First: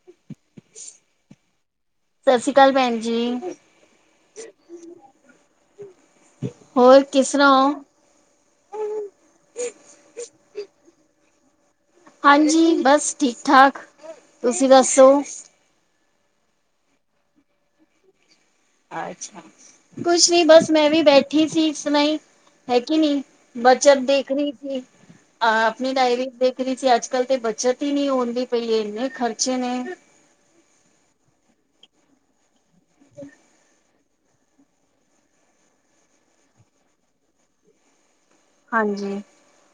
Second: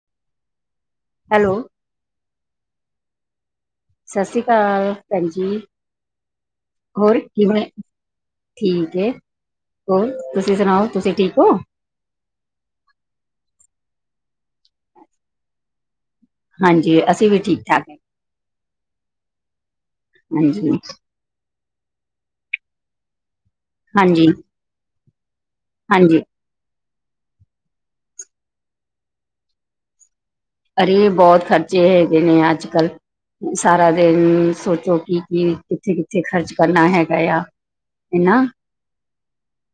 [unintelligible] Hello ਸਤਿ ਸ਼੍ਰੀ ਅਕਾਲ ਭੈਣ ਜੀ ਸਤਿ ਸ੍ਰੀ ਅਕਾਲ ਭੈਣ ਜੀ ਹੋਰ ਕਿਸ ਤਰ੍ਹਾਂ ਕਿਵੇਂ ਹੋ? ਠੀਕ ਏ, ਹੋਰ ਤੁਸੀਂ ਸੁਣਾਓ ਤੁਸੀਂ ਠੀਕ ਹੋ ਹਾਂਜੀ ਬਸ ਠੀਕ ਠਾਕ ਤੁਸੀਂ ਦੱਸੋ ਹਾਂਜੀ ਅਸੀਂ ਵੀ ਠੀਕ ਠਾਕ ਐ ਅੱਛਾ ਕੁਛ ਨੀ ਬਸ ਹਾਂਜੀ ਮੈਂ ਵੀ ਬੈਠੀ ਸੀ ਇਸ ਤਰਹ ਹੀ, ਹੈ ਕੀ ਨੀ ਬੱਚਤ ਹਾਂਜੀ ਦੇਖ ਰਹੀ ਸੀ ਅ ਆਪਣੀ ਹਾਂਜੀ ਡਾਇਰੀ ਤੇ ਅੱਜ ਕੱਲ ਤੇ ਬਚਤ ਹੀ ਨਹੀਂ ਹੁੰਦੀ ਦੀ ਪਈ ਏ, ਇੰਨੇ ਖਰਚੇ ਨੇ ਅਰੇ ਬਹੁਤ ਖਰਚੇ ਹੈਗੇ ਨੇ ਅੱਜ ਕੱਲ੍ਹ ਸਾਰਾ ਦਿਨ ਸੋਚੋ ਕਿ ਕੀ ਕਿੱਥੇ ਕਿੱਥੇ ਖਰਚ ਕਰਨਾ ਹੈਗਾ ਆ ਇਹਨਾ ਹਾਂਜੀ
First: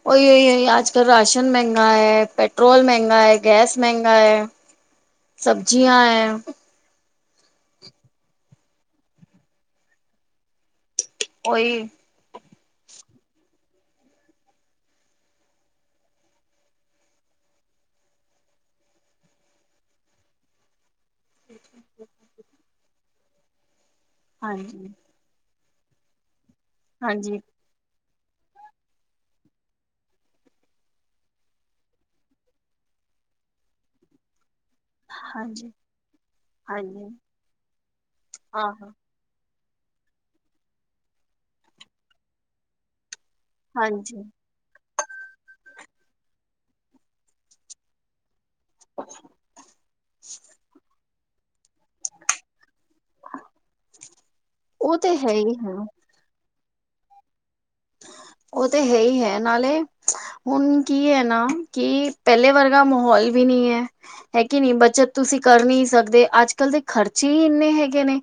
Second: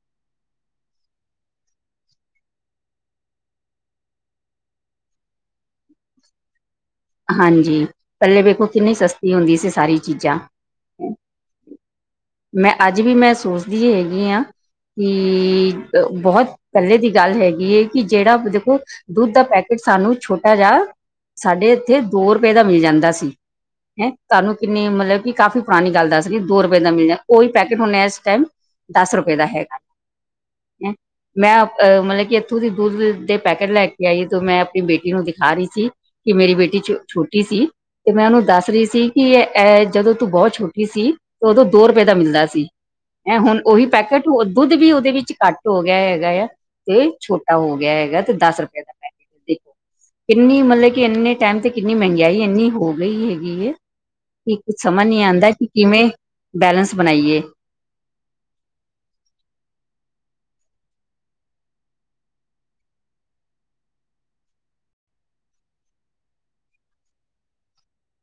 ਉਹਹੀ ਆਜ ਕੱਲ ਰਾਸ਼ਨ ਮਹਿੰਗਾ ਹੈ, ਪੈਟਰੋਲ ਮਹਿੰਗਾ ਹੈ, ਗੈਸ ਮਹਿੰਗਾ ਹੈ ਸਬਜ਼ੀਆਂ ਐ ਹਾਂਜੀ ਪੱਹਲੇ ਵੇਖੋ ਕਿੰਨੀ ਸਸਤੀ ਹੁੰਦੀ ਸੀ ਸਾਰੀ ਚੀਜ਼ਾਂ ਉਹੀ ਮੈਂ ਅੱਜ ਵੀ ਮੈਂ ਸੋਚਦੀ ਹੈਗੀ ਹਾਂ ਕਿ, ਬਹੁਤ ਪਹਿਲੇ ਦੀ ਗੱਲ ਹੈਗੀ ਏ ਕਿ ਜਿਹੜਾ ਦੇਖੋ ਦੁੱਧ ਦਾ ਪੈਕੇਟ ਸਾਨੂੰ ਛੋਟਾ ਜਾ, ਸਾਡੇ ਇੱਥੇ ਦੋ ਰੁਪਏ ਦਾ ਮਿਲ ਜਾਂਦਾ ਸੀ। ਹੈਂ, ਤੁਹਾਨੂੰ ਕਿੰਨੀ ਹਾਂਜੀ, ਮਤਲਬ ਕਿ ਕਾਫ਼ੀ ਪੁਰਾਣੀ ਗੱਲ ਦੱਸਰੀ ਆ, ਦੋ ਰੁਪਏ ਦਾ ਮਿਲ ਜਾ ਹਾਂਜੀ, ਉਹੀ ਪੈਕੇਟ ਹੁੰਨੇ ਆ ਇਸ ਟਾਈਮ, ਦਸ ਰੁਪਏ ਦਾ ਹੈਗਾ। ਮੈਂ ਅ, ਮਤਲਬ ਕਿ ਇੱਥੋਂ ਦੀ ਦੁੱਧ ਦੇ ਪੈਕੇਟ ਲੈਕੇ ਆਈ ਤੇ, ਮੈਂ ਆਪਣੀ ਬੇਟੀ ਨੂੰ ਦਿਖਾ ਰਹੀ ਹਾਂਜੀ। ਸੀ, ਕਿ ਮੇਰੀ ਬੇਟੀ ਹਾਂਜੀ, ਛੋਟੀ ਸੀ, ਤੇ ਮੈਂ ਉਹਨੂੰ ਦੱਸਰੀ ਆਹੋ, ਸੀ ਕੀ ਐ, ਜਦੋਂ ਤੂੰ ਬਹੁਤ ਛੋਟੀ ਸੀ, ਉਦੋਂ ਦੋ ਰੁਪਏ ਦਾ ਮਿਲਦਾ ਸੀ। ਐ ਹੁਣ ਉਹੀ ਹਾਂਜੀ। ਪੈਕੇਟ ਦੁੱਧ ਵੀ ਉਹਦੇ ਵਿੱਚ ਘੱਟ ਹੋਗਿਆ ਹੈਗਾ ਯਾ, ਤੇ ਛੋਟਾ ਹੋਗਿਆ ਹੈਗਾ ਤੇ ਦਸ ਰ ਕਿੰਨੀ ਮਤਲਬ ਕਿ ਇੰਨੇ ਟਾਈਮ ਤੇ ਕਿੰਨੀ ਮਹਿੰਗਾਈ ਇੰਨੀ ਹੋ ਗਈ ਹੈਗੀਏ, ਕਿ ਕੁਝ ਉਹ ਸਮਝ ਤੇ ਨਹੀਂ ਹੈ ਆਂਦਾ, ਹੀ ਕਿ ਹੈ। ਕਿਵੇਂ ਬੈਲੇਂਸ ਬਣਾਈਏ। ਉਹ ਤੇ ਹੈਹੀ ਹੈ, ਨਾਲੇ ਹੁਣ ਕੀ ਐ ਨਾ, ਕਿ ਪਹਿਲੇ ਵਰਗਾ ਮਾਹੌਲ ਵੀ ਨ੍ਹੀਂ ਏ। ਹੈ ਕਿ ਨੀ, ਬੱਚਤ ਤੁਸੀਂ ਕਰ ਨੀ ਸਕਦੇ ਅੱਜ-ਕੱਲ ਦੇ ਖਰਚੇ ਈ ਇੰਨੇ ਹੈਗੇ ਨੇ।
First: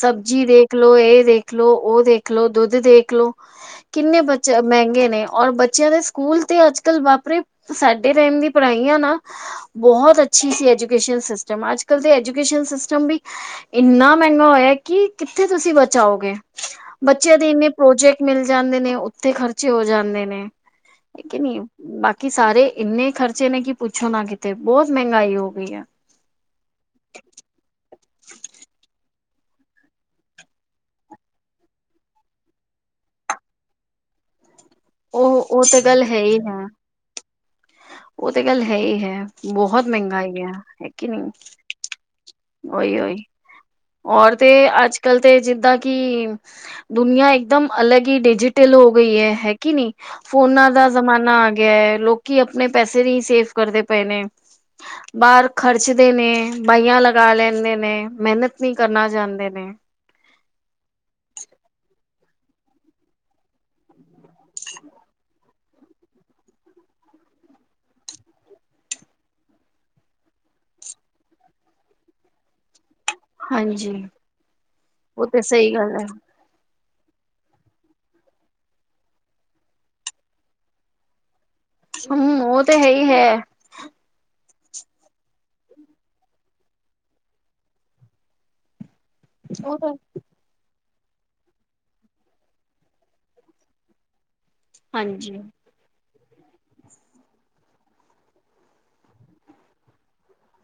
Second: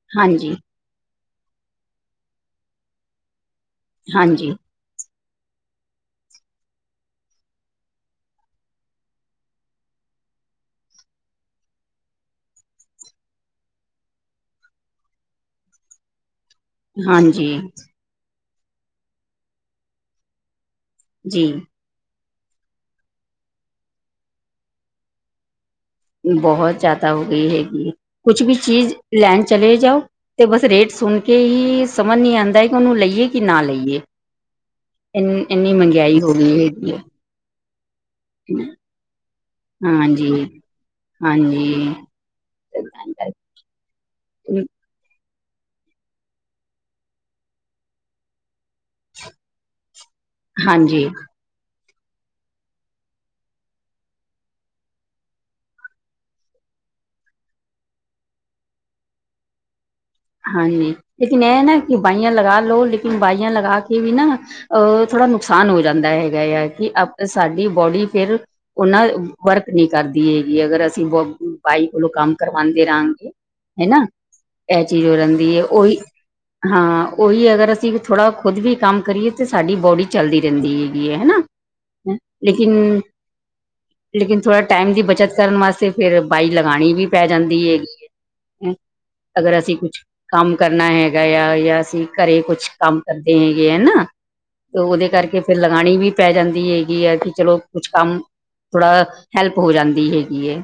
ਸਬਜ਼ੀ ਹਾਂਜੀ ਦੇਖਲੋ, ਇਹ ਦੇਖਲੋ, ਉਹ ਦੇਖਲੋ, ਦੁੱਧ ਦੇਖਲੋ। ਕਿੰਨੇ ਬੱਚ ਹਾਂਜੀ ਮਹਿੰਗੇ ਨੇ, ਔਰ ਬ ਬੱਚਿਆਂ ਦੇ ਸਕੂਲ ਤੇ ਅੱਜ-ਕੱਲ ਬਾਪਰੇ, ਸਾਡੇ ਟਾਈਮ ਦੀ ਪੜ੍ਹਾਈਆ ਨਾ ਬਹੁਤ ਅੱਛੀ ਸੀ ਐਜੂਕੇਸ਼ਨ ਸਿਸਟਮ, ਅੱਜ-ਕਲ ਤੇ ਐਜੂਕੇਸ਼ਨ ਸਿਸਟਮ ਵੀ ਇੰਨਾ ਮਹਿੰਗਾ ਹੋਇਆ ਕਿ, ਕਿੱਥੇ ਤੁਸੀਂ ਬਚਾਓਗੇ। ਬੱਚਿਆਂ ਹਾਂਜੀ ਦੇ ਇੰਨੇ ਪ੍ਰੋਜੈਕਟ ਮਿਲ ਜਾਂਦੇ ਨੇ, ਉੱਥੇ ਖਰਚੇ ਹੋ ਜਾਂਦੇ ਨੇ। ਹੈ ਕਿ ਜੀ ਨਹੀਂ, ਬਾਕੀ ਸਾਰੇ ਇੰਨੇ ਖਰਚੇ ਨੇ ਕਿ ਪੁੱਛੋ ਨਾ ਕਿਤੇ, ਬਹੁਤ ਮਹਿੰਗਾਈ ਹੋ ਗਈ ਐ। ਬਹੁਤ ਜ਼ਿਆਦਾ ਹੋ ਗਈ ਹੈਗੀ ਏ, ਕੁਛ ਵੀ ਚੀਜ਼ ਲੈਣ ਚਲੇ ਜਾਓ ਤੇ ਬਸ ਰੇਟ ਸੁਣਕੇ ਈ, ਸਮਝ ਨਹੀਂ ਆਂਦਾ ਕਿ ਉਹਨੂੰ ਲਈਏ ਕਿ ਨਾ ਲਈਏ। ਇੰ, ਉਹ ਉਹ ਇੰਨੀ ਤੇ ਗੱਲ ਮਹੰਗੇਆਈ ਹੈ ਹੋ ਹੀ ਗਈ ਹੈ। ਹੈਗੀ ਏ। ਉਹ ਤੇ ਗੱਲ ਹੈਹੀ ਹੈ, ਬਹੁਤ ਮਹਿੰਗਾਈ ਹਾਂਜੀ ਐ, ਹੈ ਕਿ ਨਹੀਂ। ਹਾਂਜੀ ਓਈ, ਉਈ ਔਰ ਤੇ ਅੱਜ-ਕਲ ਤੇ ਜਿੱਦਾਂ ਕਿ ਦੁਨੀਆਂ ਇੱਕਦਮ ਅਲੱਗ ਈ ਡਿਜੀਟਲ ਹੋ ਗਈ ਏ, ਹੈ ਕਿ ਨੀ, ਫੋਨਾ ਦਾ ਹਾਂਜੀ ਜ਼ਮਾਨਾ ਆਗਿਆ ਏ, ਲੋਕੀ ਆਪਣੇ ਪੈਸੇ ਨਹੀਂ ਸੇਫ ਕਰਦੇ ਪਏ ਨੇ। ਬਾਹਰ ਖਰਚਦੇ ਨੇ, ਬਾਈਆਂ ਲਗਾ ਲੈਂਦੇ ਨੇ, ਮਿਹਨਤ ਨਹੀਂ ਕਰਨਾ ਚਾਂਦੇ ਨੇ। ਹਾਂਜੀ, ਲੇਕਿਨ ਐ ਨਾ, ਕਿ ਬਾਈਆਂ ਲਗਾਲੋ ਲੇਕਿਨ ਬਾਈਆਂ ਲਗਾਕੇ ਵੀ ਨਾ ਅਹ ਥੋੜ੍ਹਾ ਨੁਕਸਾਨ ਹੋ ਜਾਂਦਾ ਹੈਗਾ ਯਾ, ਕਿ ਅ ਸਾਡੀ ਬੌਡੀ ਫਿਰ ਉਹਨਾਂ ਵਰਕ ਨਹੀਂ ਕਰਦੀ ਹੇਗੀ, ਅਗਰ ਅਸੀਂ ਬ ਬਾਈ ਕੋਲੋਂ ਕੰਮ ਕਰਵਾਂਦੇ ਰਹਾਂ ਹਾਂਜੀ। ਚੀਜ਼ ਹੋ ਉਹ ਤੇ ਜਾਂਦੀ ਏ, ਸਹੀ ਗੱਲ ਓਹੀ ਹੈ ਹਾਂ, ਉਹੀ ਅਗਰ ਅਸੀਂ ਥੋੜਾ ਖੁਦ ਵੀ ਕੰਮ ਕਰੀਏ, ਤਾਂ ਸਾਡੀ ਬੌਡੀ ਚੱਲਦੀ ਰਹਿੰਦੀ ਹੈਗੀ ਏ, ਹਨਾ। ਆ, ਹਮ ਉਹ ਤੇ ਹੈ ਲੇਕਿਨ ਹੀ ਹੈ ਲੇਕਿਨ ਥੋੜਾ ਟਾਈਮ ਦੀ ਬੱਚਤ ਕਰਨ ਵਾਸਤੇ, ਫੇਰ ਬਾਈ ਲਗਾਣੀ ਵੀ ਪੈ ਜਾਂਦੀ ਹੇ ਹੂੰ, ਅਗਰ ਅਸੀ ਉਹ ਤਾਂ ਕੰਮ ਕਰਨਾ ਹੈਗਾ ਯਾ, ਯਾ ਅਸੀਂ ਘਰੇ ਕੁਛ ਕੰਮ ਕਰਦੇ ਹੇਗੇ ਆ ਏਨਾ ਤੇ ਉਹਦੇ ਕਰਕੇ ਹਾਂਜੀ। ਫਿਰ ਲਗਾਣੀ ਵੀ ਪੈ ਜਾਂਦੀ ਹੇਗੀ ਆ, ਕਿ ਚਲੋ ਕੁਛ ਕੰਮ ਥੋੜ੍ਹਾ, ਹੈਲਪ ਹੋ ਜਾਂਦੀ ਹੇਗੀ ਏ।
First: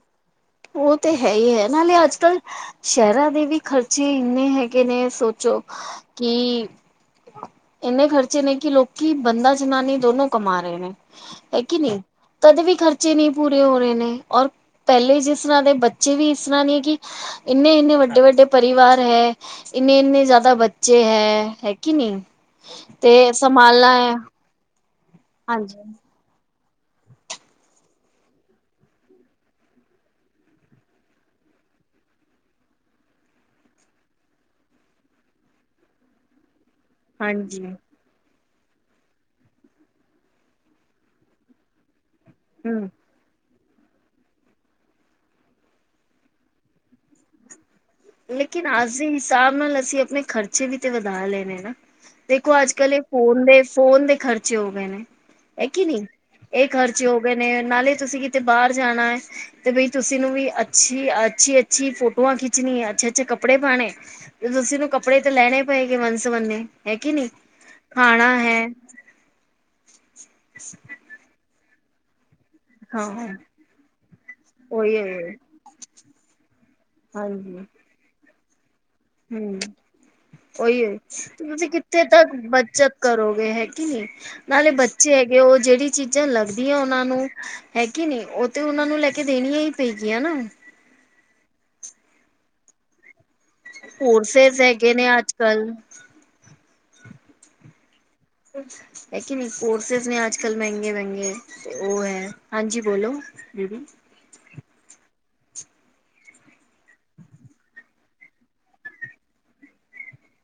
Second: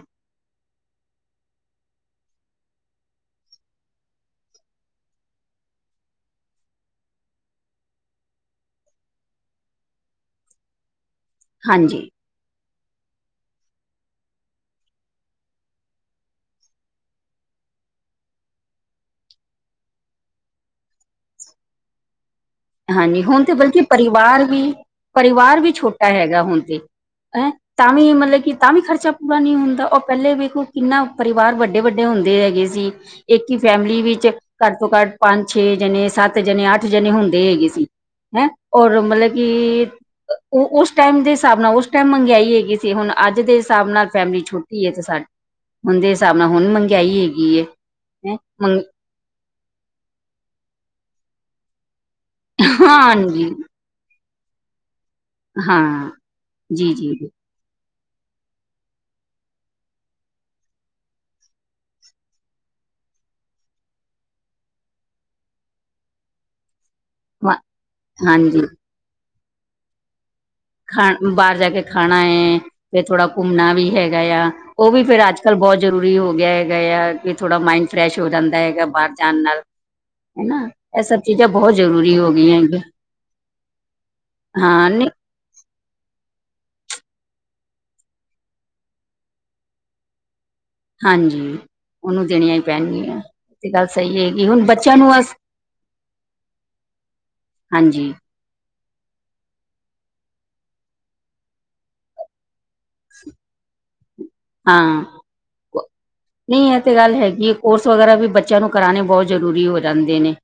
ਉਹ ਤੇ ਹੈਹੀ ਹੈ, ਨਾਲੇ ਅੱਜ-ਕੱਲ ਸ਼ਹਿਰਾ‌ ਦੇ ਵੀ ਖਰਚੇ ਇੰਨੇ ਹੈਗੇ ਨੇ ਸੋਚੋ, ਕਿ ਇੰਨੇ ਖਰਚੇ ਨੇ ਕਿ ਲੋਕੀ, ਬੰਦਾ-ਜਨਾਨੀ ਦੋਨੋਂ ਕਮਾ ਰਹੇ ਨੇ। ਐ ਕਿ ਹਾਂਜੀ ਨਈ, ਤਦ ਵੀ ਖਰਚੇ ਨੀ ਪੂਰੇ ਹੋ ਰਏ ਨੇ ਔਰ, ਪੈਲੇ ਜਿਸ ਇਸ ਤਰਾ ਦੇ ਬੱਚੇ ਵੀ ਇਸ ਤਰਾਂ ਨੇ ਕੀ, ਏਨੇ-ਏਨੇ ਵੱਡੇ-ਵੱਡੇ ਪਰਿਵਾਰ ਹੈ। ਇੰਨੇ-ਇੰਨੇ ਜਾਅਦਾ ਬੱਚੇ ਹੈ, ਹੈ ਕੇ ਨਈ ਹਾਂਜੀ ਹੁਣ ਤੇ ਬਲਕਿ ਪਰਿਵਾਰ ਵੀ, ਪਰਿਵਾਰ ਵੀ ਹਾਂਜੀ ਛੋਟਾ ਹੈਗਾ ਹੁਣ ਤੇ, ਹੈਂ ਤਾਂ ਵੀ ਮਲਬ ਕੀ ਤਾਂ ਵੀ ਖਰਚਾ ਪੂਰਾ ਨੀ ਹੁੰਦਾ, ਓ ਪੈਲੇ ਵੇਖੋ ਕਿੰਨਾ ਪਰਿਵਾਰ ਵੱਡੇ-ਵੱਡੇ ਹੁੰਦੇ ਹੈਗੇ ਸੀ। ਇੱਕ ਈ ਫੈਮਿਲੀ ਵਿੱਚ ਘੱਟ ਤੋਂ ਘੱਟ ਪੰਜ-ਛੇ ਜਨੇ, ਸੱਤ ਜਨੇ, ਅੱਠ ਜਨੇ ਹੁੰਦੇ ਹਾਂਜੀ ਹੈਗੇ ਸੀ। ਹੈਂ ਔਰ ਮਤਲਬ ਕੀ, ਅ ਓ ਉਸ ਟੈਮ ਦੇ ਸਾਬ ਨਾ ਉਸ ਟੈਮ ਮੰਗਿਆਈ ਹੈਗੀ ਹਮ ਸੀ, ਹੁਨ ਅੱਜ ਦੇ ਹਿਸਾਬ ਨਾਲ ਫੈਮਿਲੀ ਛੋਟੀ ਏ ਤੇ ਸਾ, ਹੁਨ ਦੇ ਸਾਬ ਨਾਲ ਹੁਨ ਮੰਗਿਆਈ ਐਗੀ ਏ। ਲੇਕਿਨ ਅੱਜ ਦੇ ਹਿਸਾਬ ਨਾਲ ਅਸੀਂ ਆਪਣੇ ਖਰਚੇ ਵੀ ਤੇ ਵਧਾ ਲੇ ਨਾ ਦੇਖੋ ਅੱਜ-ਕੱਲ ਏ ਫੋਨ ਹਾਂਜੀ ਦੇ, ਫੋਨ ਦੇ ਖਰਚੇ ਹੋ ਗਏ ਨੇ। ਐ ਕੀ ਨਈ, ਹਾਂ ਏ ਜੀ ਖਰਚੇ ਹੋ ਜੀ ਗਏ ਨੇ ਨਾਲੇ ਤੁਸੀਂ ਕਿਤੇ ਬਾਰ ਜਾਣਾ ਏ, ਤੇ ਬਈ ਤੁਸੀਂ ਨੂੰ ਵੀ ਅੱਛੀ-ਅੱਛੀ-ਅੱਛੀ ਫੋਟੋਆਂ ਖਿੱਚਣੀ ਐ। ਅੱਛੇ-ਅੱਛੇ ਕੱਪੜੇ ਪਾਣੇ, ਤੁਸੀਂ ਨੂੰ ਕੱਪੜੇ ਤੇ ਲੈਣੇ ਪਏਗੇ ਵੰਨ-ਸਵੰਨੇ, ਹੈ ਕੀ ਨਈ। ਖਾਣਾ ਹੈ। ਹਾਂਜੀ ਖਾਣ ਬਾਰ ਜਾ ਕੇ ਖਾਣਾ ਏ, ਫੇਰ ਥੋੜਾ ਹਾਂ ਘੁੰਮਣਾ ਵੀ ਹੈਗਾ ਏਆ। ਓ ਉਹੀ ਵੀ ਫੇਰ ਹੈ, ਅੱਜ-ਕੱਲ ਬੋਹ ਜ਼ਰੂਰੀ ਹੋ ਗਿਆ ਹੈਗਾ ਆ ਕੀ ਥੋੜਾ ਹਾਂਜੀ ਮਾਇੰਡ ਫਰੈਸ਼ ਹੋ ਜਾਂਦਾ ਹੈਗਾ ਬਾਰ [unintelligible] ਨਾ ਓਈ ਏ, ਤੁਸੀਂ ਕਿੱਥੇ ਜ਼ਰੂਰੀ ਹੋ ਤੱਕ ਗਈਆਂ ਹੈਗੀਆਂ ਬੱਚਤ ਕਰੋਗੇ ਹੈ ਕੇ ਨਈ, ਨਾਲੇ ਹਾਂ ਨਹੀਂ ਬੱਚੇ ਐਗੇ ਕਿ ਓ ਜੇੜੀ ਚੀਜ਼ਾਂ ਲੱਗਦੀਆਂ ਉਨਾਂ ਨੂੰ ਹੈ ਕੇ ਨਈ, ਓ ਤੇ ਉਨਾਂ ਨੂੰ ਲੈ ਕੇ ਦੇਣੀਆਂ ਈ ਪਏਗੀਆਂ ਨਾ। ਹਾਂਜੀ, ਓਨੂੰ ਦੇਣੀਆਂ ਈ ਪੈਣਗੀਆਂ, ਏ ਗੱਲ ਸਈ ਐਗੀ, ਕੋਰਸਿਸ ਹੁਣ ਹੈਗੇ ਬੱਚਿਆਂ ਨੇ ਨੂੰ ਅੱਜ ਅਸੀਂ ਕੱਲ ਹਾਂਜੀ। ਹੈ ਕੇ ਨਈ, ਕੋਰਸਿਸ ਨੇ ਅੱਜ-ਕੱਲ ਮੈਂਗੇ-ਮੈਂਗੇ ਤੇ ਓ ਐ। ਹਾਂਜੀ ਬੋਲੋ ਹਾਂ, ਓ ਨਈ ਏ ਤੇ ਗੱਲ ਹੈਗੀ ਏ, ਕੋਰਸ ਵਗੈਰਾ ਵੀ ਬੱਚੇਆਂ ਨੂੰ ਕਰਾਣੇ ਬੋ ਜ਼ਰੂਰੀ ਹੋ ਜਾਂਦੇ ਨੇ।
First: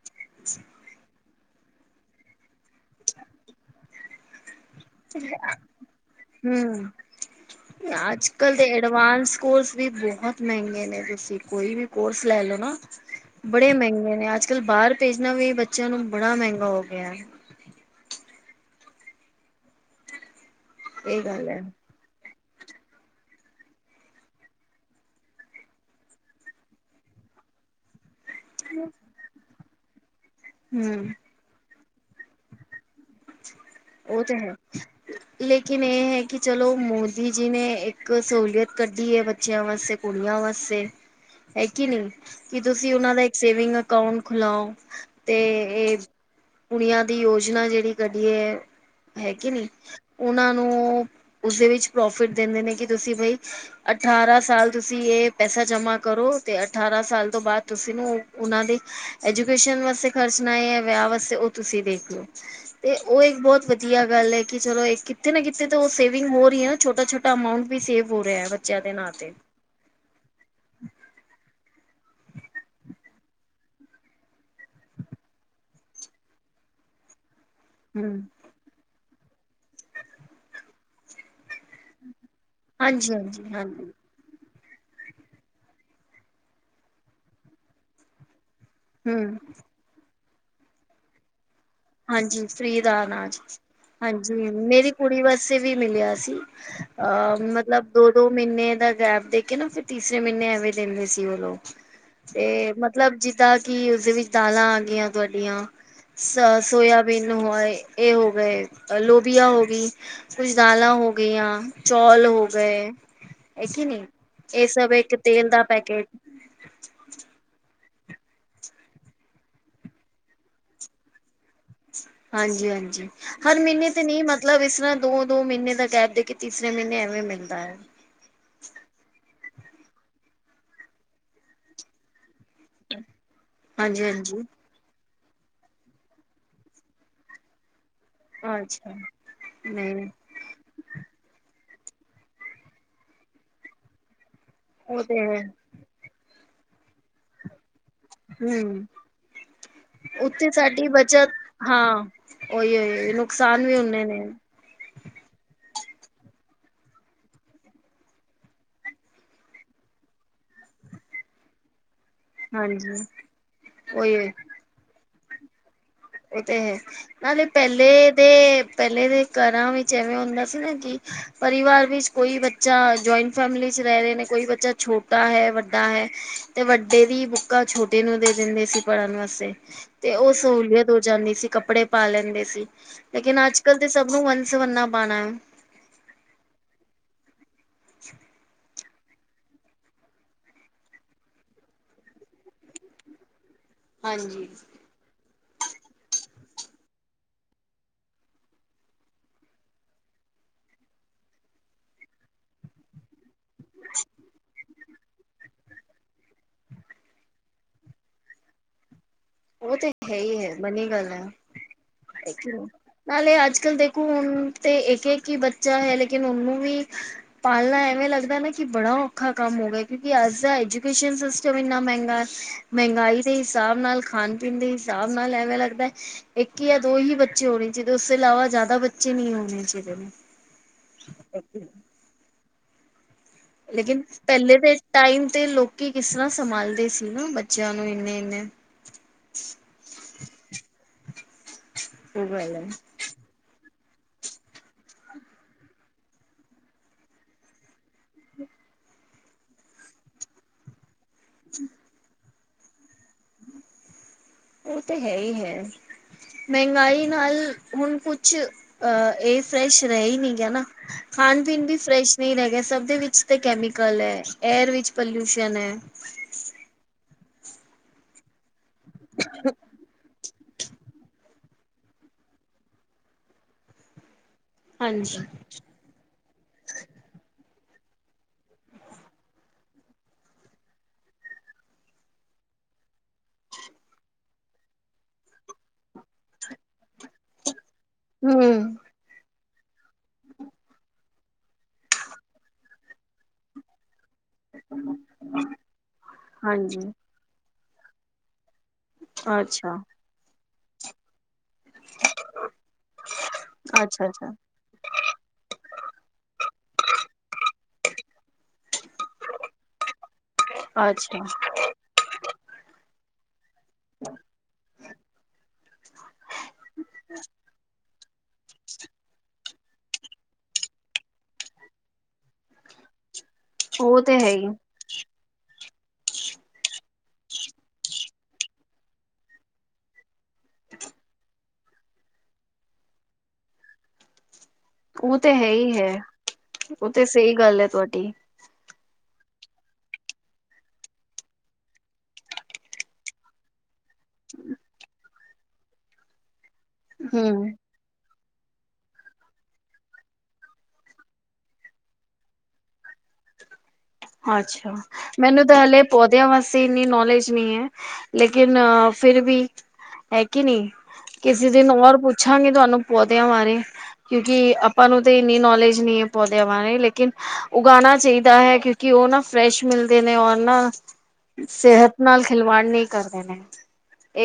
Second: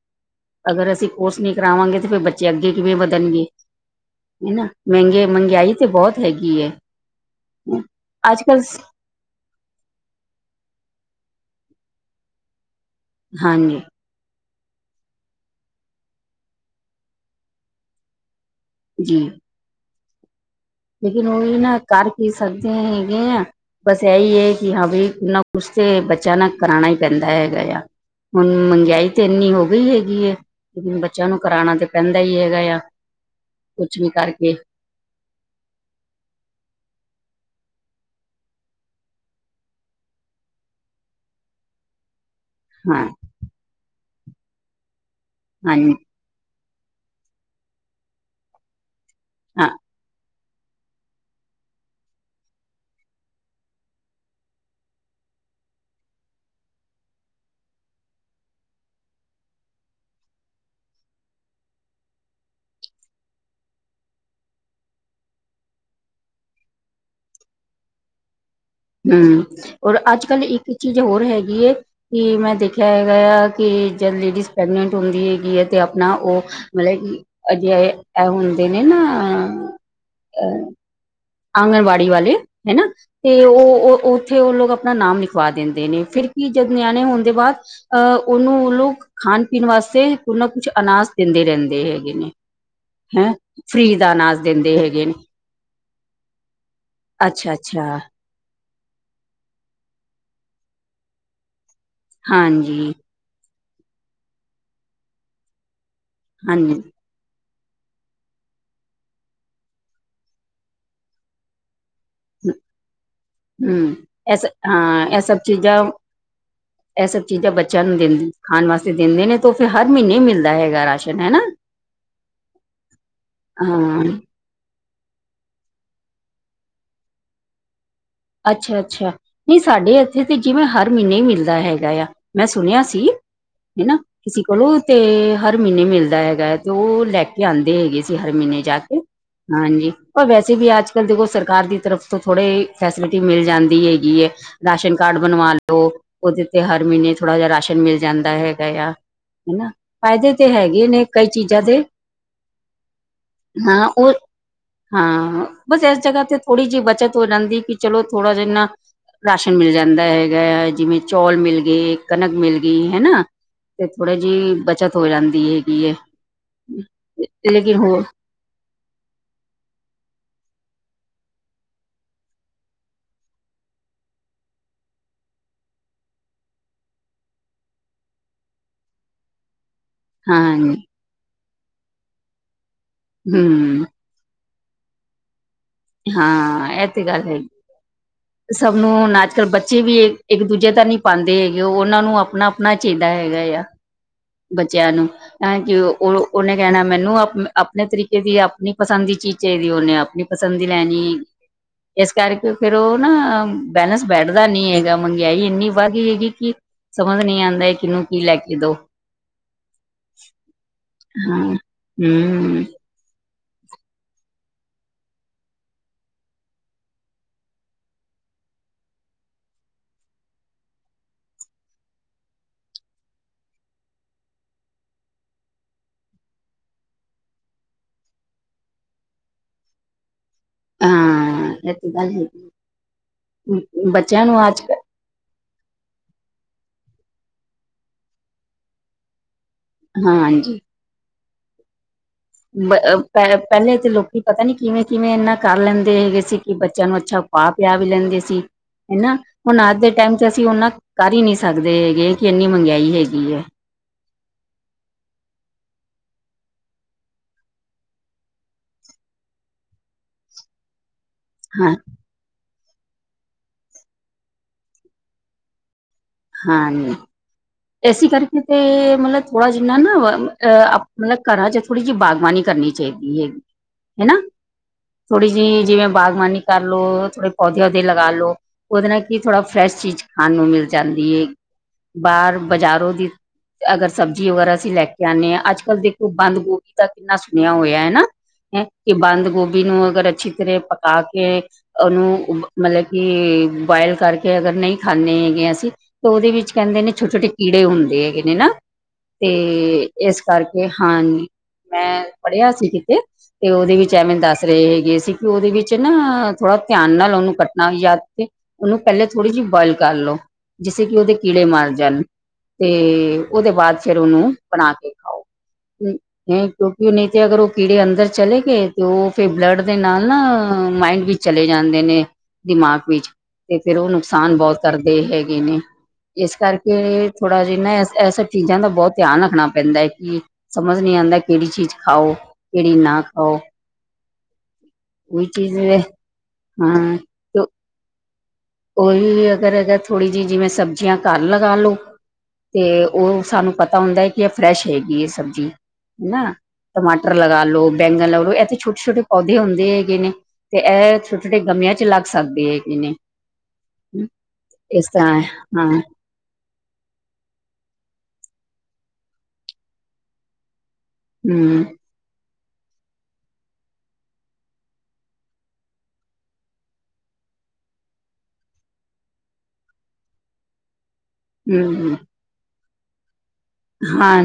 ਅਗਰ ਅਸੀਂ ਕੋਰਸ ਨੀ ਕਰਾਵਾਂਗੇ ਤੇ ਫੇਰ ਬੱਚੇ ਅੱਗੇ ਕਿਵੇਂ ਵਧਣਗੇ, ਹੈਨਾ। ਮੈਂਗੇ ਮੰਗਿਆਈ ਤੇ ਬੋਤ ਹੈਗੀ ਐ। ਅੱਜ-ਕਲ ਦੇ ਐਡਵਾਂਸ ਕੋਰਸ ਵੀ ਬਹੁਤ ਮੈਂਗੇ ਨੇ, ਤੁਸੀਂ ਕੋਈ ਵੀ ਕੋਰਸ ਲੈ ਲੋ ਨਾ ਬੜੇ ਹਾਂਜੀ ਮੈਂਗੇ ਨੇ ਅੱਜ-ਕੱਲ ਬਾਰ ਭੇਜਣਾ ਵੀ ਬੱਚੇਆਂ ਨੂੰ ਬੜਾ ਮੈਂਗਾ ਹੋ ਗਿਆ। ਜੀ। ਇਹ ਲੇਕਿਨ ਗੱਲ ਓਹੀ ਹੈ ਨਾ ਕਰ ਕੀ ਸਕਦੇ ਹੈਗੇ ਆਂ। ਬਸ ਐਈ ਏ ਕੀ ਹਾਂ ਬਈ ਕੁਛ ਨਾ ਕੁਛ ਤੇ ਬੱਚੇਆਂ ਨਾ ਕਰਾਣਾ ਈ ਪੈਂਦਾ ਹੈਗਾ ਯਾ। ਹੁਣ ਮੰਗਿਆਈ ਤੇ ਇੰਨੀ ਹੋ ਗਈ ਹੈਗੀ ਐ, ਹਮ ਬੱਚੇਆਂ ਨੂੰ ਕਰਾਣਾ ਤੇ ਪੈਂਦਾ ਈ ਹੈਗਾ ਏਆ। ਓ, ਤੇ ਹੈ। ਲੇਕਿਨ ਏ ਹੈ ਕਿ ਚਲੋ ਮੋਦੀ ਜੀ ਨੇ ਇੱਕ ਸਹੂਲੀਅਤ ਕੱਢੀ ਏ ਬੱਚਿਆਂ ਵਾਸਤੇ ਕੁੜੀਆਂ ਵਾਸਤੇ, ਐ ਕੇ ਨਈ ਕਿ ਤੁਸੀਂ ਹਾਂ ਓਨਾਂ ਦਾ ਇੱਕ ਸੇਵਿੰਗ ਅਕਾਊਂਟ ਖੁਲਾਓ, ਤੇ ਹਾਂਜੀ ਏ ਕੁੜੀਆਂ ਦੀ ਯੋਜਨਾ ਜੇੜੀ ਕੱਢੀ ਏ, ਹੈ ਕਿ ਨਈ। ਹਾਂ ਓਨਾਂ ਨੂੰ, ਉਸੇ ਵਿੱਚ ਪ੍ਰੋਫਿਟ ਦਿੰਦੇ ਨੇ ਕੇ ਤੁਸੀਂ ਬਈ ਅਠਾਰਾਂ ਸਾਲ ਤੁਸੀਂ ਏ ਪੈਸਾ ਜਮਾਂ ਕਰੋ ਤੇ ਅਠਾਰਾਂ ਸਾਲ ਤੋਂ ਬਾਦ ਤੁਸੀਂ ਨੂੰ ਓਨਾਂ ਦੇ ਐਜੂਕੇਸ਼ਨ ਵਾਸਤੇ ਖਰਚਣਾ ਏ ਯਾ ਵਿਆਹ ਵਾਸਤੇ ਓ ਤੁਸੀਂ ਦੇਖ ਲੋ। ਤੇ ਓ ਇੱਕ ਬੋਤ ਵਦੀਆ ਗੱਲ ਐ ਕਿ ਚਲੋ ਏ ਕਿੱਥੇ ਨਾ ਕਿੱਥੇ ਤਾਂ ਓ ਸੇਵਿੰਗ ਹੋੋ ਰਈ ਐ ਨਾ ਛੋਟਾ-ਛੋਟਾ ਅਮਾਊਂਟ ਵੀ ਸੇਵ ਹੋ ਰਿਆ ਐ ਬੱਚਿਆਂ ਦੇ ਨਾਂ ਤੇ ਹਮ ਔਰ ਅੱਜ ਕੱਲ੍ਹ ਇੱਕ ਚੀਜ਼ ਹੋਰ ਹੈਗੀ ਏ ਕਿ ਮੈਂ ਦੇਖਿਆ ਹੈਗਾ ਆ ਕਿ ਜਦ ਲੇਡੀਜ਼ ਪ੍ਰੈਗਨੈਂਟ ਹੁੰਦੀ ਹੈਗੀ ਹੈ ਤੇ ਆਪਣਾ ਉਹ ਮਤਲਬ ਕਿ ਅਜਿਹੇ ਇਹ ਹੁੰਦੇ ਨੇ ਨਾ ਅ ਆਂਗਣਵਾੜੀ ਵਾਲੇ ਹਨਾ ਹਾਂਜੀ ਹਾਂਜੀ ਤੇ ਹਾਂਜੀ ਉਹ ਉੱਥੇ ਉਹ ਲੋਕ ਆਪਣਾ ਨਾਮ ਲਿਖਵਾ ਦਿੰਦੇ ਨੇ ਫਿਰ ਕੀ ਜਦ ਨਿਆਣੇ ਹੋਣ ਦੇ ਬਾਅਦ ਅਹ ਉਹਨੂੰ ਉਹ ਲੋਕ ਹਮ ਖਾਣ ਪੀਣ ਵਾਸਤੇ ਕੁਝ ਨਾ ਕੁਛ ਅਨਾਜ ਦਿੰਦੇ ਰਹਿੰਦੇ ਹੈ ਹਾਂਜੀ ਹਾਂਜੀ ਫਰੀ ਦਾ ਅਨਾਜ ਦਾ ਹਾਂਜੀ ਅਨਾਜ ਦਿੰਦੇ ਮੇਰੀ ਹੈਗੇ ਨੇ ਕੁੜੀ ਬਸ ਏ ਸੀ ਵੀ ਮਿਲਿਆ ਸੀ ਅਹ ਅੱਛਾ ਮਤਲਬ ਅੱਛਾ ਦੋ ਦੋ ਮਹੀਨੇ ਦਾ ਗੈਪ ਦੇ ਕੇ ਨਾ ਫਿਰ ਤੀਸਰੇ ਮਹੀਨੇ ਐਵੇਂ ਦਿੰਦੇ ਸੀ ਉਹ ਲੋਕ ਇਹ ਹਾਂਜੀ ਮਤਲਬ ਜਿੱਦਾਂ ਕਿ ਉਸਦੇ ਵਿੱਚ ਦਾਲਾਂ ਆਂਦੀਆਂ ਤੁਹਾਡੀਆਂ ਹਾਂਜੀ ਬਨ ਹੋਏ ਇਹ ਹੋ ਗਏ ਲੋਬੀਆਂ ਹੋ ਗਈ ਕੁਝ ਦਾਲਾਂ ਹੋ ਗਈਆਂ ਚੌਲ ਹੋ ਗਏ ਹੈ ਕਿ ਨਹੀਂ ਹੂੰ ਇਹ ਸਭ ਹਾਂ ਇੱਕ ਇਹ ਸਭ ਤੇਲ ਦਾ ਚੀਜ਼ਾਂ ਪੈਕੇਟ ਇਹ ਸਭ ਚੀਜ਼ਾਂ ਬੱਚਿਆਂ ਨੂੰ ਦਿੰਦੇ ਖਾਣ ਵਾਸਤੇ ਦਿੰਦੇ ਨੇ ਤੇ ਫਿਰ ਹਰ ਮਹੀਨੇ ਮਿਲਦਾ ਹੈਗਾ ਰਾਸ਼ਨ ਹਨਾ ਹਾਂਜੀ ਹਾਂਜੀ ਹਰ ਮਹੀਨੇ ਤੇ ਹਾਂ ਨਹੀਂ ਮਤਲਬ ਮਤਲਬ ਇਸ ਤਰ੍ਹਾਂ ਦੋ ਦੋ ਮਹੀਨੇ ਦਾ ਗੈਪ ਦੇ ਕੇ ਤੀਸਰੇ ਮਹੀਨੇ ਐਵੇਂ ਮਿਲਦਾ ਹੈ ਅੱਛਾ ਅੱਛਾ ਨਹੀਂ ਸਾਡੇ ਇੱਥੇ ਤੇ ਜਿਵੇਂ ਹਰ ਮਹੀਨੇ ਹੀ ਮਿਲਦਾ ਹੈਗਾ ਆ ਮੈਂ ਸੁਣਿਆ ਸੀ ਹਨਾ ਹਾਂਜੀ ਹਾਂਜੀ ਕਿਸੀ ਕੋਲੋਂ ਤੇ ਹਰ ਮਹੀਨੇ ਮਿਲਦਾ ਹੈਗਾ ਹੈ ਤੇ ਉਹ ਲੈ ਕੇ ਆਉਂਦੇ ਹੈਗੇ ਸੀ ਹਰ ਮਹੀਨੇ ਜਾ ਅੱਛਾ ਕੇ ਹਾਂਜੀ ਨਹੀਂ ਪਰ ਵੈਸੇ ਵੀ ਅੱਜ ਕੱਲ ਦੇਖੋ ਸਰਕਾਰ ਦੀ ਤਰਫ ਤੋਂ ਥੋੜੇ ਫੈਸਿਲਿਟੀ ਮਿਲ ਜਾਂਦੀ ਹੈਗੀ ਹੈ ਰਾਸ਼ਨ ਉਹ ਕਾਰਡ ਤੇ ਹੈ ਬਣਵਾ ਲਓ ਉਹਦੇ ਤੇ ਹਰ ਮਹੀਨੇ ਥੋੜ੍ਹਾ ਜਿਹਾ ਰਾਸ਼ਨ ਮਿਲ ਜਾਂਦਾ ਹੈਗਾ ਹਮ ਆ ਹਨਾ ਫਾਇਦੇ ਉੱਥੇ ਤੇ ਹੈਗੇ ਸਾਡੀ ਨੇ ਕਈ ਬੱਚਤ ਚੀਜ਼ਾਂ ਦੇ ਹਾਂ ਉਹੀ ਉਹੀ ਨੁਕਸਾਨ ਵੀ ਹਾਂ ਇਨੇ ਉਹ ਨੇ ਹਾਂ ਬਸ ਇਸ ਜਗਾ ਤੇਥੋੜੀ ਜਿਹੀ ਬੱਚਤ ਹੋ ਜਾਂਦੀ ਕਿ ਚਲੋ ਥੋੜਾ ਜਿਨਾ ਰਾਸ਼ਨ ਮਿਲ ਜਾਂਦਾ ਹੈਗਾ ਆ ਜਿਵੇਂ ਚੌਲ ਮਿਲ ਗਏ ਕਣਕ ਮਿਲ ਗਈ ਹਾਂਜੀ ਹਨਾ ਤੇ ਥੋੜੀ ਉਹੀ ਜਿਹੀ ਬੱਚਤ ਹੋ ਜਾਂਦੀ ਹੈਗੀ ਐ ਉਹ ਤੇ ਹੈ ਨਾਲੇ ਪਹਿਲੇ ਦੇ ਪਹਿਲੇ ਦੇ ਘਰਾਂ ਵਿੱਚ ਐਵੇਂ ਹੁੰਦਾ ਸੀ ਨਾ ਕਿ ਪਰਿਵਾਰ ਵਿੱਚ ਕੋਈ ਬੱਚਾ ਜੁਆਇੰਟ ਫੈਮਿਲੀ ਚ ਰਹਿ ਰਹੇ ਨੇ ਕੋਈ ਬੱਚਾ ਛੋਟਾ ਹੈ ਵੱਡਾ ਹੈ ਤੇ ਵੱਡੇ ਦੀ ਬੁੱਕਾਂ ਛੋਟੇ ਨੂੰ ਦੇ ਦਿੰਦੇ ਸੀ ਪੜ੍ਹਨ ਵਾਸਤੇ ਤੇ ਉਹ ਹਾਂ ਸਹੂਲੀਅਤ ਹੋ ਜਾਂਦੀ ਸੀ ਕੱਪੜੇ ਪਾ ਲੈਂਦੇ ਸੀ ਲੇਕਿਨ ਅੱਜ ਕੱਲ ਹੂੰ ਦੇ ਸਬ ਨੂੰ ਵਨ ਸਵੰਨਾ ਪਾਣਾ ਹਾਂ ਇਹ ਤੇ ਗੱਲ ਹੈਗੀ ਅੱਛ [unintelligible] ਸਭ ਨੂੰ ਹੁਣ ਅੱਜ ਕੱਲ੍ਹ ਬੱਚੇ ਵੀ ਇੱਕ ਦੂਜੇ ਦਾ ਨਹੀਂ ਪਾਉਂਦੇ ਹੈਗੇ ਉਹ ਉਹਨਾਂ ਨੂੰ ਆਪਣਾ ਆਪਣਾ ਚਾਹੀਦਾ ਹੈਗਾ ਆ ਹਾਂਜੀ ਬੱਚਿਆਂ ਨੂੰ ਹ ਕਿ ਉਹ ਉਹਨੇ ਕਹਿਣਾ ਮੈਨੂੰ ਆਪ ਆਪਣੇ ਤਰੀਕੇ ਦੀ ਆਪਣੀ ਪਸੰਦ ਦੀ ਚੀਜ਼ ਚਾਹੀਦੀ ਉਹਨੇ ਆਪਣੀ ਪਸੰਦ ਦੀ ਲੈਣੀ ਹੈ ਇਸ ਕਰਕੇ ਫੇਰ ਉਹ ਨਾ ਬੈਲੇੈਂਸ ਬੈਠਦਾ ਨੀ ਹੈਗਾ ਮੰਗਿਆਈ ਇੰਨੀ ਵੱਧ ਗਈ ਹੈਗੀ ਕਿ ਸਮਝ ਨੀ ਆਉਂਦਾ ਕਿਹਨੂੰ ਕੀ ਲੈ ਕੇ ਦੋ ਉਹ ਤੇ ਹੈ ਹੀ ਹੈ ਬਨੀ ਗੱਲ ਹੈ ਹਾਂ। ਹੂੰ ਥੈਂਕਯੂ ਨਾਲੇ ਅੱਜ ਕੱਲ ਦੇਖੋ ਹੁਣ ਤੇ ਇੱਕ ਹੀ ਬੱਚਾ ਹੈ ਲੇਕਿਨ ਉਹਨੂੰ ਵੀ ਪਾਲਣਾ ਐਵੇਂ ਲੱਗਦਾ ਨਾ ਕਿ ਬੜਾ ਔਖਾ ਕੰਮ ਹੋ ਗਿਆ ਕਿਉਕਿ ਅੱਜ ਦਾ ਐਜੂਕੇਸ਼ਨ ਸਿਸਟਮ ਇੰਨਾ ਮਹਿੰਗਾ ਮਹਿੰਗਾਈ ਦੇ ਹਿਸਾਬ ਨਾਲ ਖਾਣ ਪੀਣ ਦੇ ਹਿਸਾਬ ਨਾਲ ਐਵੇਂ ਲੱਗਦਾ ਹੈ ਇੱਕ ਜਾਂ ਦੋ ਹੀ ਬੱਚੇ ਹੋਣੇ ਚਾਹੀਦੇ ਉਸ ਤੋਂ ਇਲਾਵਾ ਜ਼ਿਆਦਾ ਬੱਚੇ ਨਹੀਂ ਹੋਣੇ ਚਾਹੀਦੇ ਹਾਂ ਇਹ ਤੇ ਗੱਲ ਹੈਗੀ ਲੇਕਿਨ ਬੱਚਿਆਂ ਨੂੰ ਪਹਿਲੇ ਅੱਜ ਦੇ ਕੱਲ ਟਾਈਮ ਤੇ ਲੋਕੀ ਕਿਸ ਤਰ੍ਹਾਂ ਸੰਭਾਲਦੇ ਸੀ ਨਾ ਬੱਚਿਆਂ ਨੂੰ ਇੰਨੇ ਇੰਨੇ! ਹਾਂਜੀ। [unintelligible] ਪਹਿਲੇ ਤੇ ਲੋਕੀ ਪਤਾ ਨੀ ਕਿਵੇਂ ਕਿਵੇਂ ਇਹਨਾ ਕਰ ਲੈਂਦੇ ਹੈਗੇ ਸੀ ਕਿ ਬੱਚਿਆਂ ਨੂੰ ਅੱਛਾ ਆ ਪਿਆਰ ਵੀ ਲੈਂਦੇ ਸੀ ਹਨਾ ਹੁਣ ਅੱਜ ਦੇ ਟਾਈਮ ਚ ਅਸੀਂ ਉਹਨਾਂ ਕਰ ਹੀ ਨਹੀਂ ਸਕਦੇ ਹੈਗੇ, ਕਿ ਇੰਨੀ ਮਹਿੰਗਾਈ ਹੈਗੀ ਹੈ। ਉਹ ਤੇ ਹੈ ਹੀ ਹੈ, ਮਹਿੰਗਾਈ ਨਾਲ ਹੁਣ ਕੁਛ ਅਹ ਇਹ ਫਰੈਸ਼ ਰਹਿ ਹੀ ਨੀ ਗਿਆ ਨਾ, ਖਾਣ ਪੀਣ ਹਾਂ ਵੀ ਫਰੈਸ਼ ਨਹੀਂ ਰਹਿ ਗਿਆ, ਸਭ ਦੇ ਵਿੱਚ ਤੇ ਕੈਮੀਕਲ ਹੈ, ਏਅਰ ਵਿੱਚ ਪੋਲਿਊਸ਼ਨ ਹੈ। ਹਾਂਜੀ, ਇਸੇ ਕਰਕੇ ਤੇ ਮਤਲਬ ਥੋੜਾ ਜਿੰਨਾ ਨਾ ਅ ਮਤਲਬ ਘਰਾਂ 'ਚ ਥੋੜ੍ਹੀ ਜਿਹੀ ਬਾਗਬਾਨੀ ਕਰਨੀ ਚਾਹੀਦੀ ਹੈਗੀ, ਹਨਾ? ਹਾਂਜੀ ਥੋੜ੍ਹੀ ਜਿਹੀ ਜਿਵੇਂ ਬਾਗਬਾਨੀ ਕਰਲੋ, ਥੋੜੇ ਪੌਦੇ-ਓਦੇ ਲੱਗਾ ਲੋ। ਉਹਦੇ ਨਾਲ ਕੀ, ਥੋੜਾ ਫਰੈਸ਼ ਚੀਜ਼ ਖਾਣ ਨੂੰ ਮਿਲ ਜਾਂਦੀ ਹੈ ਬਾਹਰ ਬਾਜ਼ਾਰੋਂ ਦੀ ਅਗਰ ਸਬਜ਼ੀ ਵਗੈਰਾ ਅਸੀਂ ਲੈ ਕੇ ਆਉਂਦੇ ਹਾਂ, ਅੱਜ-ਕੱਲ੍ਹ ਦੇਖੋ ਬੰਦ ਗੋਭੀ ਦਾ ਕਿੰਨਾ ਸੁਣਿਆ ਹੋਇਆ, ਹਨਾ? ਹਮ। ਕਿ ਬੰਦ ਗੋਭੀ ਨੂੰ ਅਗਰ ਅੱਛੀ ਤਰ੍ਹਾਂ ਪਕਾ ਕੇ ਉਹਨੂੰ ਮਤਲਬ ਕਿ ਬੁਆਇਲ ਕਰਕੇ ਅਗਰ ਨਹੀਂ ਖਾਂਦੇ ਹੈਗੇ ਅਸੀਂ, ਤਾਂ ਉਹਦੇ ਵਿੱਚ ਹਾਂਜੀ ਕਹਿੰਦੇ ਨੇ ਛੋਟੇ-ਛੋਟੇ ਕੀੜੇ ਹੁੰਦੇ ਹੈਗੇ ਨੇ, ਨਾ? ਅੱਛਾ ਤੇ ਇਸ ਕਰਕੇ ਹਾਂਜੀ। ਮੈਂ ਪੜ੍ਹਿਆ ਸੀ ਕਿਤੇ, ਤੇ ਉਹਦੇ ਵਿੱਚ ਅੱਛਾ ਐਵੇਂ ਅੱਛਾ ਦੱਸ ਰਹੇ ਹੈਗੇ ਸੀ। ਉਹਦੇ ਵਿੱਚ ਨਾ ਥੋੜਾ ਧਿਆਨ ਨਾਲ ਉਹਨੂੰ ਕੱਟਣਾ ਵੀ ਯ ਉਹਨੂੰ ਪਹਿਲਾਂ ਥੋੜ੍ਹੀ ਜਿਹੀ ਬੋਆਇਲ ਕਰ ਲਓ, ਜਿਸੇ ਕਿ ਉਹਦੇ ਅੱਛਾ ਕੀੜੇ ਮਾਰ ਜਾਣ। ਤੇ ਉਹਦੇ ਬਾਅਦ ਫਿਰ ਉਹਨੂੰ ਬਣਾ ਕੇ ਖਾਓ। ਕਿਉਂਕਿ ਨਹੀਂ ਤੇ ਅਗਰ ਉਹ ਕੀੜੇ ਅੰਦਰ ਚਲੇ ਗਏ, ਤੇ ਉਹ ਫੇਰ ਬਲੱਡ ਦੇ ਨਾਲ ਨਾ ਮਾਇੰਡ ਵਿੱਚ ਚਲੇ ਜਾਂਦੇ ਨੇ ਦਿਮਾਗ ਵਿੱਚ। ਤੇ ਫੇਰ ਉਹ ਤੇ ਹੈ ਨੁਕਸਾਨ ਹੀ ਬਹੁਤ ਕਰਦੇ ਹੈਗੇ ਨੇ ਇਸ ਕਰਕੇ ਥੋੜਾ ਜੇ ਨਾ ਐਸ ਚੀਜ਼ਾਂ ਦਾ ਬਹੁਤ ਧਿਆਨ ਰੱਖਣਾ ਪੈਂਦਾ ਹੈ ਕਿ ਸਮਝ ਨੀ ਆਉਂਦਾ ਕਿਹੜੀ ਚੀਜ਼‍ ਖਾਓ ਕਿਹੜੀ ਨਾ ਖਾਓ। ਉਹ ਉਹੀ ਤੇ ਹੈ ਚੀਜ਼ ਵ, ਹੀ ਹੈ ਉਹ ਹਾਂ। ਤੇ ਸਹੀ ਗੱਲ ਹੈ ਤੁਹਾਡੀ। ਕੋਈ ਵੀ ਅਗਰ ਅਗਰ ਥੋੜ੍ਹੀ ਜਿਹੀ ਜਿਵੇਂ ਸਬਜ਼ੀਆਂ ਘਰ ਲਗਾ ਲਉ। ਤੇ ਉਹ ਸਾਨੂੰ ਪਤਾ ਪਤਾ ਹੁੰਦਾ ਹੈ ਕਿ ਇਹ ਫਰੈਸ਼ ਹੈਗੀ ਹੈ ਸਬਜ਼ੀ, ਹਨਾ, ਟਮਾਟਰ ਲਗਾ ਹਮ ਲੋਓ। ਬੈਂਗਨ ਲਾ ਲਓ ਐ ਤੇ ਛੋਟੇ-ਛੋਟੇ ਪੌਦੇ ਹੁੰਦੇ ਹੈਗੇ ਨੇ। ਤੇ ਇਹ ਛੋਟੇ-ਛੋਟੇ ਗਮਲੀਆ 'ਚ ਲੱਗ ਸਕਦੇ ਹੈ ਕਿਨੇ। ਹਮ। ਅੱਛਾ, ਮੈਨੂੰ ਤਾਂ ਹਲੇ ਪੋ ਦਿਆ ਵਾਸਤੇ ਇੰਨੀ ਨੌਲੇਜ ਨਹੀਂ ਹੈ, ਲੇਕਿਨ ਫਿਰ ਵੀ ਹੈ ਕਿ ਨਹੀਂ, ਕਿਸੇ ਹਮ ਦਿਨ ਔਰ ਪੁੱਛਾਂਗੇ ਤੁਹਾਨੂੰ ਪੌਦਿਆਂ ਬਾਰੇ। ਕਿਉਂਕਿ ਆਪਾਂ ਨੂੰ ਤਾਂ ਇੰਨੀ ਨੌਲੇਜ ਨਹੀਂ ਹੈ ਪੌਦਿਆਂ ਬਾਰੇ, ਲੇਕਿਨ ਉਗਾਉਣਾ ਚਾਹੀਦਾ ਹੈ ਕਿਉਂ ਕਿ ਉਹ ਨਾ ਫਰੈਸ਼ ਮਿਲਦੇ ਨੇ ਔਰ ਨਾ ਹਮ ਸਿਹਤ ਨਾਲ ਖਿਲਵਾੜ ਨਹੀਂ ਕਰਦੇ ਨੇ।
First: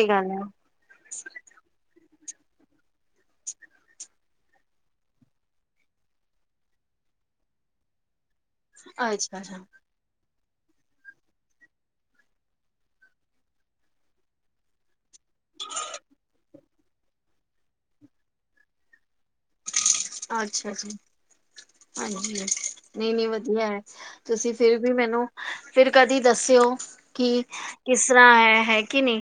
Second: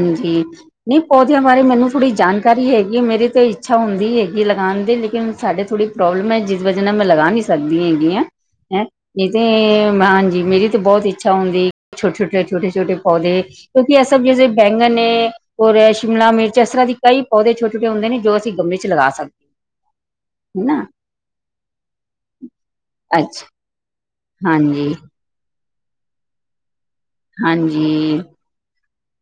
ਇਹ ਗੱਲ ਹੈ। ਨਹੀਂ ਪੌਦਿਆਂ ਬਾਰੇ ਮੈਨੂੰ ਥੋੜ੍ਹੀ ਜਾਣਕਾਰੀ ਹੈਗੀ, ਮੇਰੀ ਤੇ ਇੱਛਾ ਹੁੰਦੀ ਹੈਗੀ ਲਗਾਉਣ ਦੀ, ਲੇਕਿਨ ਸਾਡੇ ਥੋੜ੍ਹੀ ਪ੍ਰੋਬਲਮ ਹੈ ਜਿਸ ਵਜ੍ਹਾ ਨਾਲ ਮੈਂ ਲਗਾ ਨਹੀਂ ਸਕਦੀ ਹੈਗੀ ਹੈਂ ਨਹੀਂ ਅੱਛਾ ਤੇ ਅੱਛਾ ਹਾਂਜੀ, ਮੇਰੀ ਤੇ ਬਹੁਤ ਇੱਛਾ ਹੁੰਦੀ ਛੋਟੇ-ਛੋਟੇ, ਛੋਟੇ-ਛੋਟੇ ਪੌਦੇ ਕਿ ਸਭ ਜੈਸੇ ਬੈਂਗਨ ਨੇ। ਔਰ ਸ਼ਿਮਲਾ ਮਿਰਚ ਅਸਰ੍ਹਾਂ ਦੇ ਕਈ ਪੌਦੇ ਛੋਟੇ -ਛੋਟੇ ਹੁੰਦੇ ਨੇ ਜੋ ਅਸੀਂ ਗਮਲੇ ਚ' ਲਗਾ ਸਕਦੇ ਹਾਂ। ਅੱਛਾ- ਅੱਛਾ। ਹਾਂਜੀ। ਨਹੀਂ- ਨਹੀਂ, ਅੱਛਾ ਵਧੀਆ ਹੈ। ਤੁਸੀਂ ਫਿਰ ਵੀ ਹਾਂਜੀ ਮੈਨੂੰ, ਫਿਰ ਕਦੀ ਦੱਸਿਓ ਕਿ, ਕਿਸ ਹਾਂਜੀ ਤਰ੍ਹਾਂ ਹੈ ਹੈ ਕਿ ਨਹੀਂ।